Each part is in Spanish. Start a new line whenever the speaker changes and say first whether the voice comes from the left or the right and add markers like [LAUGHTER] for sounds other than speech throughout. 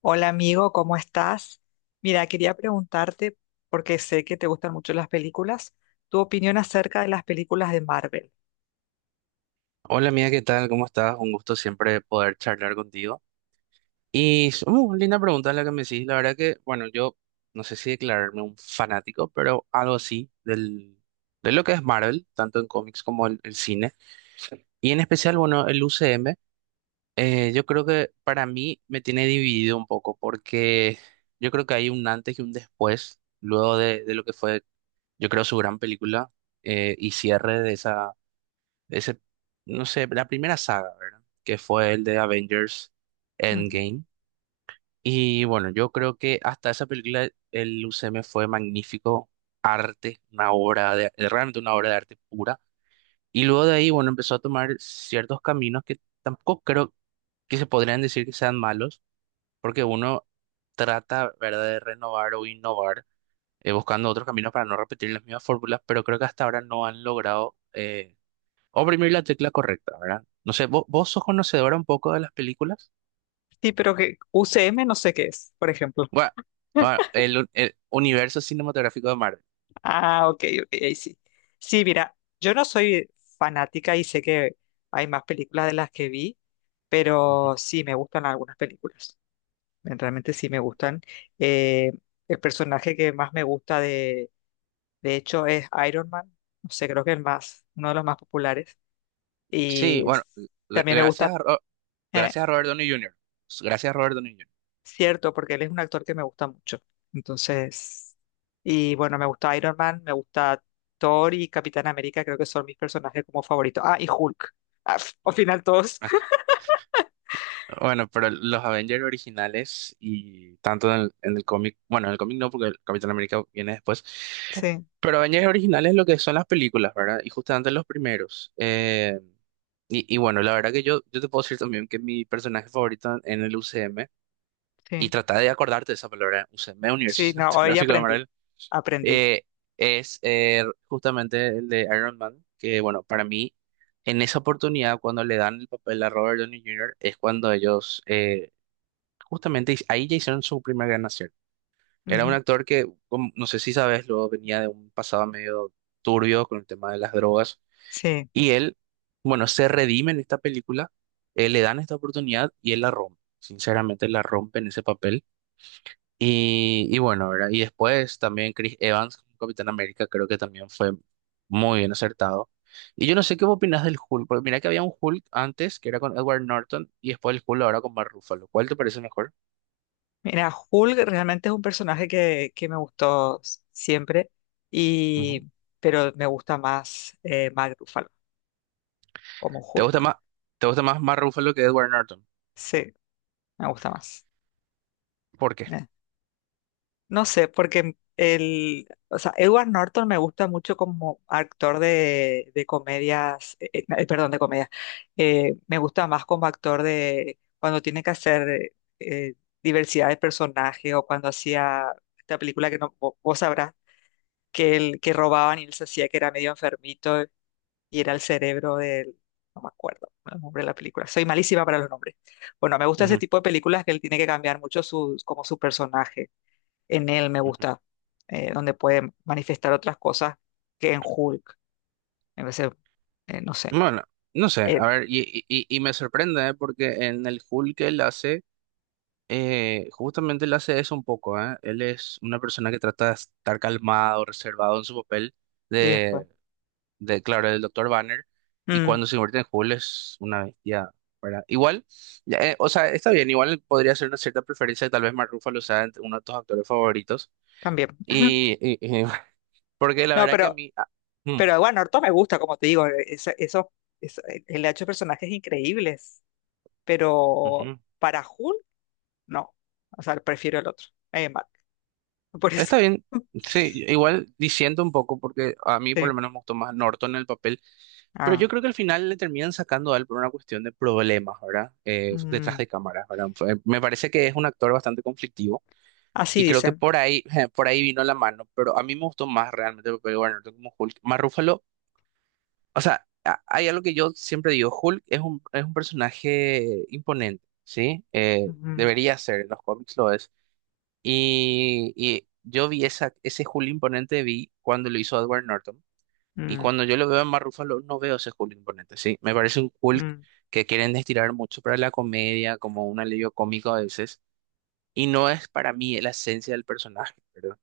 left: Hola amigo, ¿cómo estás? Mira, quería preguntarte, porque sé que te gustan mucho las películas, tu opinión acerca de las películas de Marvel.
right: Hola mía, ¿qué tal? ¿Cómo estás? Un gusto siempre poder charlar contigo. Linda pregunta la que me hiciste. La verdad que, bueno, yo no sé si declararme un fanático, pero algo así de lo que es Marvel, tanto en cómics como el cine. Y en especial, bueno, el UCM, yo creo que para mí me tiene dividido un poco, porque yo creo que hay un antes y un después, luego de lo que fue, yo creo, su gran película y cierre de esa ese, no sé, la primera saga, ¿verdad? Que fue el de Avengers
left: Ujú.
right: Endgame. Y bueno, yo creo que hasta esa película el UCM fue magnífico arte, realmente una obra de arte pura. Y luego de ahí, bueno, empezó a tomar ciertos caminos que tampoco creo que se podrían decir que sean malos, porque uno trata, ¿verdad?, de renovar o innovar, buscando otros caminos para no repetir las mismas fórmulas, pero creo que hasta ahora no han logrado oprimir la tecla correcta, ¿verdad? No sé, ¿vos, sos conocedora un poco de las películas?
left: Sí, pero que UCM no sé qué es, por ejemplo.
right: Bueno, bueno, el universo cinematográfico de Marvel.
left: Ah, ok, ok, ahí sí. Sí, mira, yo no soy fanática y sé que hay más películas de las que vi,
right: Ujú.
left: pero sí me gustan algunas películas. Realmente sí me gustan. Eh, el personaje que más me gusta de hecho es Iron Man, no sé, creo que el más, uno de los más populares.
right: Sí,
left: Y
right: bueno,
left: s-
right: gr-
left: También me
right: gracias
left: gusta,
right: a, Ro-
left: eh,
right: gracias a Robert Downey Jr. Gracias a Robert Downey Jr.
left: cierto, porque él es un actor que me gusta mucho. Entonces, y bueno, me gusta Iron Man, me gusta Thor y Capitán América, creo que son mis personajes como favoritos. Ah, y Hulk. Ah, al final todos. [LAUGHS]
right: Bueno, pero los Avengers originales y tanto en el cómic, bueno, en el cómic no, porque el Capitán América viene después,
left: Sí,
right: pero Avengers originales lo que son las películas, ¿verdad? Y justamente los primeros. Y bueno, la verdad que yo te puedo decir también que mi personaje favorito en el UCM y
left: sí,
right: trata de acordarte de esa palabra, UCM, Universo
left: sí, no, hoy
right: Cinematográfico de
left: aprendí,
right: Marvel,
left: aprendí.
right: eh, es justamente el de Iron Man, que bueno, para mí, en esa oportunidad, cuando le dan el papel a Robert Downey Jr., es cuando ellos, justamente ahí ya hicieron su primer gran acierto. Era un
left: Ujú.
right: actor que, no sé si sabes, luego venía de un pasado medio turbio con el tema de las drogas,
left: Sí,
right: y él, bueno, se redime en esta película, le dan esta oportunidad y él la rompe. Sinceramente, la rompe en ese papel. Y bueno, ¿verdad? Y después también Chris Evans como Capitán América creo que también fue muy bien acertado. Y yo no sé qué opinas del Hulk, porque mira que había un Hulk antes que era con Edward Norton y después el Hulk ahora con Mark Ruffalo. ¿Cuál te parece mejor?
left: mira, Hulk realmente es un personaje que me gustó siempre,
right: Ujú.
left: y, pero me gusta más Mark Ruffalo como
right: ¿Te gusta
left: Hulk.
right: más, te gusta más Mark Ruffalo que Edward Norton?
left: Sí, me gusta más.
right: ¿Por qué?
left: No sé, porque o sea, Edward Norton me gusta mucho como actor de comedias, perdón, de comedias. Me gusta más como actor de cuando tiene que hacer diversidad de personajes o cuando hacía esta película que no, vos sabrás que robaban y él se hacía que era medio enfermito y era el cerebro del, no me acuerdo el nombre de la película. Soy malísima para los nombres. Bueno, me gusta ese
right: Ujú,
left: tipo de películas que él tiene que cambiar mucho sus, como su personaje en él me
right: ujú.
left: gusta, donde puede manifestar otras cosas que en Hulk. En vez de, no sé,
right: Bueno, no sé, a
left: él.
right: ver, y me sorprende, ¿eh? Porque en el Hulk que él hace, justamente él hace eso un poco, ¿eh? Él es una persona que trata de estar calmado, reservado en su papel
left: Y después,
right: de, de claro, del doctor Banner, y
left: mm,
right: cuando se convierte en Hulk es una bestia, ¿verdad? Igual, ya, o sea, está bien, igual podría ser una cierta preferencia, tal vez Mark Ruffalo sea entre uno de tus actores favoritos,
left: también. [LAUGHS]
right: y, y- y- [LAUGHS] porque la
left: No,
right: verdad que a
left: pero,
right: mí. Ah, mm,
left: pero bueno, Orto me gusta, como te digo, eso, eso- él ha hecho personajes increíbles, pero
right: ujú.
left: para Hulk, no. O sea, prefiero el otro, Mark. Por eso.
right: Está bien,
left: [LAUGHS]
right: sí, igual diciendo un poco, porque a mí por
left: Sí.
right: lo menos me gustó más Norton en el papel, pero
left: Ah,
right: yo creo que al final le terminan sacando a él por una cuestión de problemas, ¿verdad? Detrás
left: mm,
right: de cámaras, ¿verdad? Me parece que es un actor bastante conflictivo
left: así
right: y creo que
left: dicen.
right: por ahí, [LAUGHS] por ahí vino la mano, pero a mí me gustó más realmente el papel de Edward Norton como Hulk. Más Ruffalo, o sea, hay algo que yo siempre digo, Hulk es un personaje imponente, ¿sí? Eh,
left: Mm,
right: debería ser, en los cómics lo es y yo vi ese Julio Imponente vi cuando lo hizo Edward Norton. Y
left: mm,
right: cuando yo lo veo en Mark Ruffalo, no veo ese Julio Imponente, ¿sí? Me parece un Hulk
left: mm,
right: que quieren estirar mucho para la comedia, como un alivio cómico a veces. Y no es para mí la esencia del personaje, ¿verdad?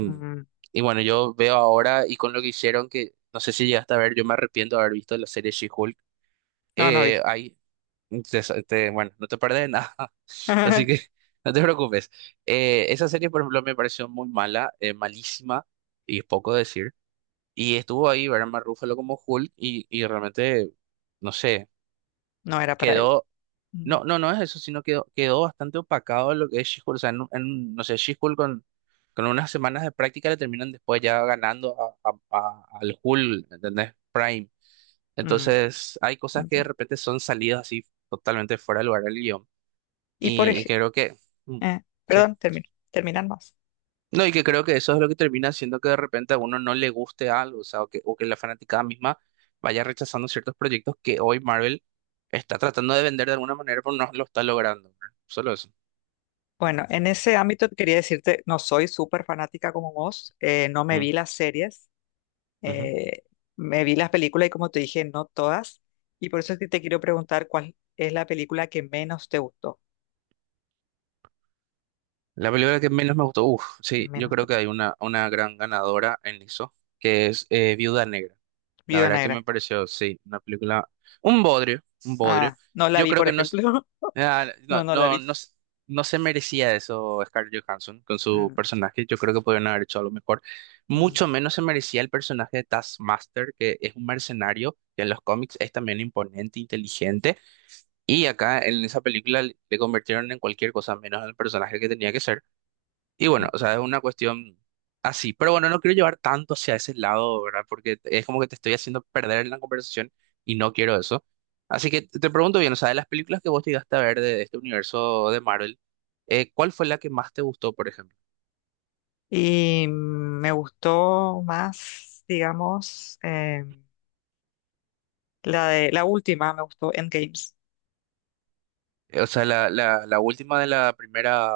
left: mm. Mm.
right: y bueno, yo veo ahora, y con lo que hicieron, que no sé si llegaste a ver, yo me arrepiento de haber visto la serie She-Hulk.
left: No, no
right: Eh,
left: vi.
right: hay bueno, no te perdés de nada, [LAUGHS] así que
left: [LAUGHS]
right: no te preocupes. Esa serie, por ejemplo, me pareció muy mala, malísima, y es poco decir. Y estuvo ahí Barman Ruffalo como Hulk, y realmente, no sé,
left: No era para él.
right: quedó.
left: Mm,
right: No, no, no es eso, sino quedó, quedó bastante opacado lo que es She-Hulk. O sea, no sé, She-Hulk con unas semanas de práctica le terminan después ya ganando al Hulk, ¿entendés? Prime.
left: mm.
right: Entonces, hay cosas que de
left: Entiendo.
right: repente son salidas así totalmente fuera de lugar del guión.
left: Y por
right: Y
left: ejemplo,
right: creo que, mm, sí.
left: perdón, terminan más.
right: No, y que creo que eso es lo que termina haciendo que de repente a uno no le guste algo, o sea, o que, la fanaticada misma vaya rechazando ciertos proyectos que hoy Marvel está tratando de vender de alguna manera, pero no lo está logrando, ¿verdad? Solo eso.
left: Bueno, en ese ámbito quería decirte, no soy súper fanática como vos, no me
right: Mm,
left: vi las series,
right: ujú.
left: eh, me vi las películas y como te dije, no todas, y por eso es que te quiero preguntar cuál es la película que menos te gustó,
right: La película que menos me gustó, uff, sí, yo
left: menos te
right: creo que
left: gustó.
right: hay una gran ganadora en eso, que es Viuda Negra. La
left: Viuda
right: verdad que me
left: Negra.
right: pareció, sí, una película, un bodrio, un bodrio.
left: Ah, no la
right: Yo
left: vi,
right: creo
left: por
right: que no.
left: ejemplo.
right: Ah,
left: [LAUGHS]
right: no,
left: No, no la
right: no,
left: vi.
right: no, no se merecía eso Scarlett Johansson con su
left: Mm,
right: personaje. Yo creo que podrían haber hecho algo mejor.
left: mm,
right: Mucho menos se merecía el personaje de Taskmaster, que es un mercenario, que en los cómics es también imponente, inteligente. Y acá en esa película le convirtieron en cualquier cosa menos en el personaje que tenía que ser. Y bueno,
left: mm.
right: o sea, es una cuestión así. Pero bueno, no quiero llevar tanto hacia ese lado, ¿verdad? Porque es como que te estoy haciendo perder en la conversación y no quiero eso. Así que te pregunto bien, o sea, de las películas que vos llegaste a ver de, este universo de Marvel, ¿cuál fue la que más te gustó, por ejemplo?
left: Y me gustó más, digamos, la de la última, me gustó Endgame.
right: O sea, la última de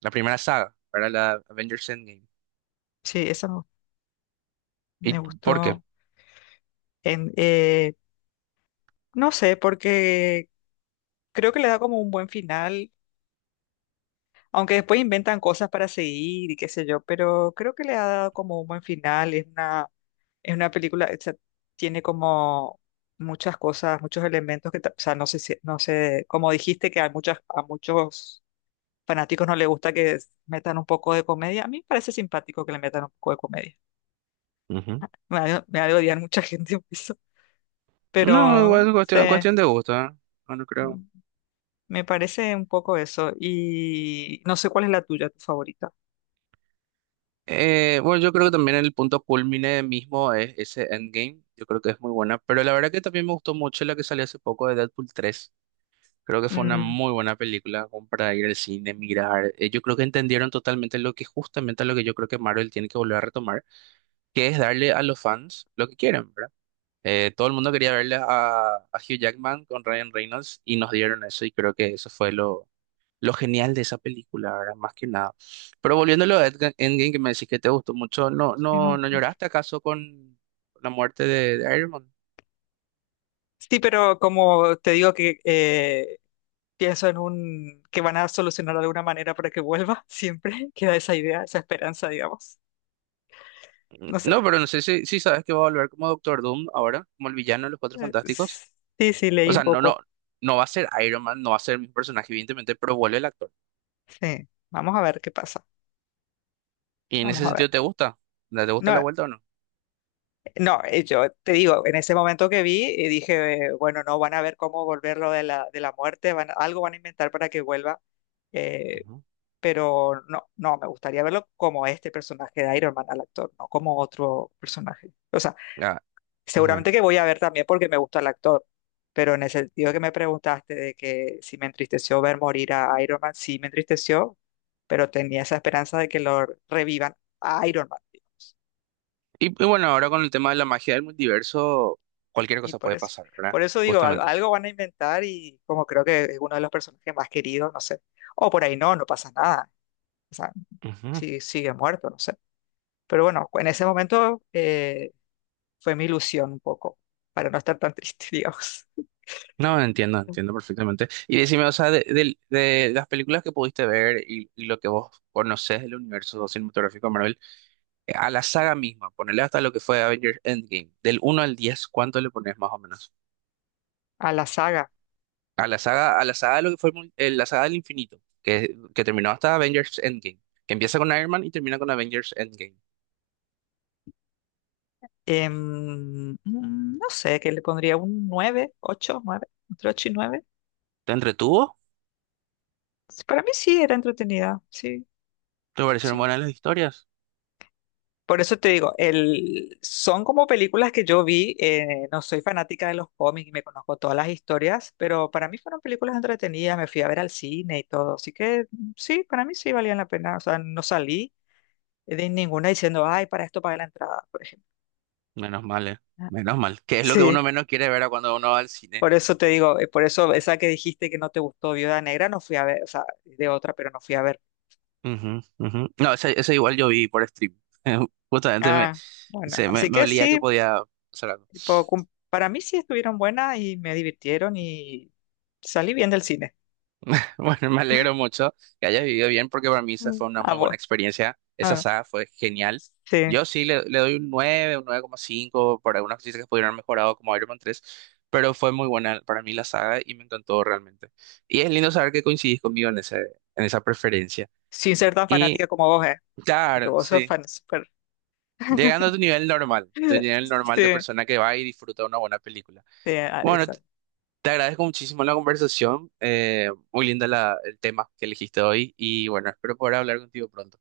right: la primera, saga, para La Avengers Endgame.
left: Sí, esa me
right: ¿Y
left: me
right: por qué?
left: gustó. En, eh, no sé, porque creo que le da como un buen final, aunque después inventan cosas para seguir y qué sé yo, pero creo que le ha dado como un buen final. Es una película, o sea, tiene como muchas cosas, muchos elementos o sea, no sé, no sé, como dijiste que a muchos fanáticos no les gusta que metan un poco de comedia. A mí me parece simpático que le metan un poco de comedia.
right: Ujú.
left: Me ha de odiar mucha [LAUGHS] gente por eso,
right: No,
left: pero
right: igual
left: no
right: es
left: sé.
right: cuestión de gusto, ¿eh? No, no creo.
left: Me parece un poco eso. Y no sé cuál es la tuya, tu favorita.
right: Bueno, yo creo que también el punto culmine mismo es ese Endgame. Yo creo que es muy buena. Pero la verdad que también me gustó mucho la que salió hace poco de Deadpool 3. Creo que fue una
left: Mm,
right: muy buena película como para ir al cine, mirar. Yo creo que entendieron totalmente lo que justamente lo que yo creo que Marvel tiene que volver a retomar, que es darle a los fans lo que quieren, ¿verdad? Todo el mundo quería verle a, Hugh Jackman con Ryan Reynolds y nos dieron eso y creo que eso fue lo genial de esa película, ¿verdad? Más que nada. Pero volviéndolo a Endgame, que me decís que te gustó mucho, ¿no,
left: sí, me
right: no,
left: gusta
right: no
left: mucho.
right: lloraste acaso con la muerte de Iron Man?
left: Sí, pero como te digo que pienso en un que van a solucionar de alguna manera para que vuelva, siempre [LAUGHS] queda esa idea, esa esperanza, digamos.
right: Mm.
left: No sé.
right: No, pero no sé si sabes que va a volver como Doctor Doom ahora, como el villano de los Cuatro
left: Eh,
right: Fantásticos.
left: Sí, sí,
right: O
left: leí un
right: sea, no, no,
left: poco.
right: no va a ser Iron Man, no va a ser mi personaje, evidentemente, pero vuelve el actor.
left: Sí, vamos a ver qué pasa.
right: Y en
left: Vamos
right: ese
left: a ver.
right: sentido, ¿te gusta? ¿Te gusta la
left: No,
right: vuelta o no?
left: no, yo te digo, en ese momento que vi, dije, bueno, no, van a ver cómo volverlo de la muerte, algo van a inventar para que vuelva. eh,
right: Ujú.
left: pero no, no, me gustaría verlo como este personaje de Iron Man al actor, no como otro personaje. O sea,
right: Ah, ujú.
left: seguramente que voy a ver también porque me gusta el actor, pero en el sentido que me preguntaste de que si me entristeció ver morir a Iron Man, sí me entristeció, pero tenía esa esperanza de que lo revivan a Iron Man, digamos.
right: Y bueno, ahora con el tema de la magia del multiverso, cualquier
left: Y
right: cosa
left: por
right: puede
left: eso,
right: pasar, ¿verdad?
left: por eso digo,
right: Justamente.
left: algo van a inventar y como creo que es uno de los personajes más queridos, no sé. O por ahí no, no pasa nada. O sea,
right: Ujú.
left: si sigue muerto, no sé. Pero bueno, en ese momento fue mi ilusión un poco, para no estar tan triste, [LAUGHS] digamos.
right: No, entiendo, entiendo perfectamente. Y decime, o sea, de, de las películas que pudiste ver y lo que vos conocés del universo cinematográfico de Marvel, a la saga misma, ponele hasta lo que fue Avengers Endgame, del 1 al 10, ¿cuánto le pones más o menos?
left: A la saga,
right: A la saga de lo que fue el la saga del infinito, que terminó hasta Avengers Endgame, que empieza con Iron Man y termina con Avengers Endgame.
left: no sé, que le pondría un 9 8 9 entre 8 y 9.
right: ¿Te entretuvo?
left: Para mí sí era entretenida, sí,
right: ¿Te parecieron
left: sí.
right: buenas las historias?
left: Por eso te digo, son como películas que yo vi, no soy fanática de los cómics y me conozco todas las historias, pero para mí fueron películas entretenidas, me fui a ver al cine y todo, así que mm, sí, para mí sí valían la pena, o sea, no salí de ninguna diciendo, ay, para esto pagué la entrada, por ejemplo.
right: Menos mal, eh.
left: [LAUGHS]
right: Menos mal. Que es lo que
left: Sí,
right: uno menos quiere ver a cuando uno va al cine.
left: por eso te digo, por eso esa que dijiste que no te gustó Viuda Negra, no fui a ver, o sea, de otra, pero no fui a ver.
right: Ujú, ujú. No, ese igual yo vi por stream. [LAUGHS] Justamente
left: Ah, bueno, así
right: me
left: que
right: olía que
left: sí,
right: podía hacer algo. [LAUGHS]
left: tipo, para mí sí estuvieron buenas y me divirtieron y salí bien del cine.
right: Bueno, me alegro mucho que hayas vivido bien porque para mí esa fue una
left: Ah,
right: muy buena
left: bueno,
right: experiencia. Esa
left: ah,
right: saga fue genial.
left: sí,
right: Yo sí le doy un nueve, un 9,5 para algunas cosas que pudieron haber mejorado como Iron Man 3, pero fue muy buena para mí la saga y me encantó realmente. Y es lindo saber que coincidís conmigo en ese, en esa preferencia.
left: sin ser tan
right: Y
left: fanática como vos, porque
right: claro,
left: vos sos
right: sí.
left: fan súper.
right: Llegando a
left: [LAUGHS]
right: tu nivel normal de
left: Sí,
right: persona que va y disfruta una buena película.
left: sí, ah,
right: Bueno,
left: eso.
right: te agradezco muchísimo la conversación, muy linda el tema que elegiste hoy y bueno, espero poder hablar contigo pronto.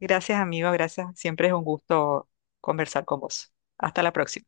left: Gracias, amigo, gracias. Siempre es un gusto conversar con vos. Hasta la próxima.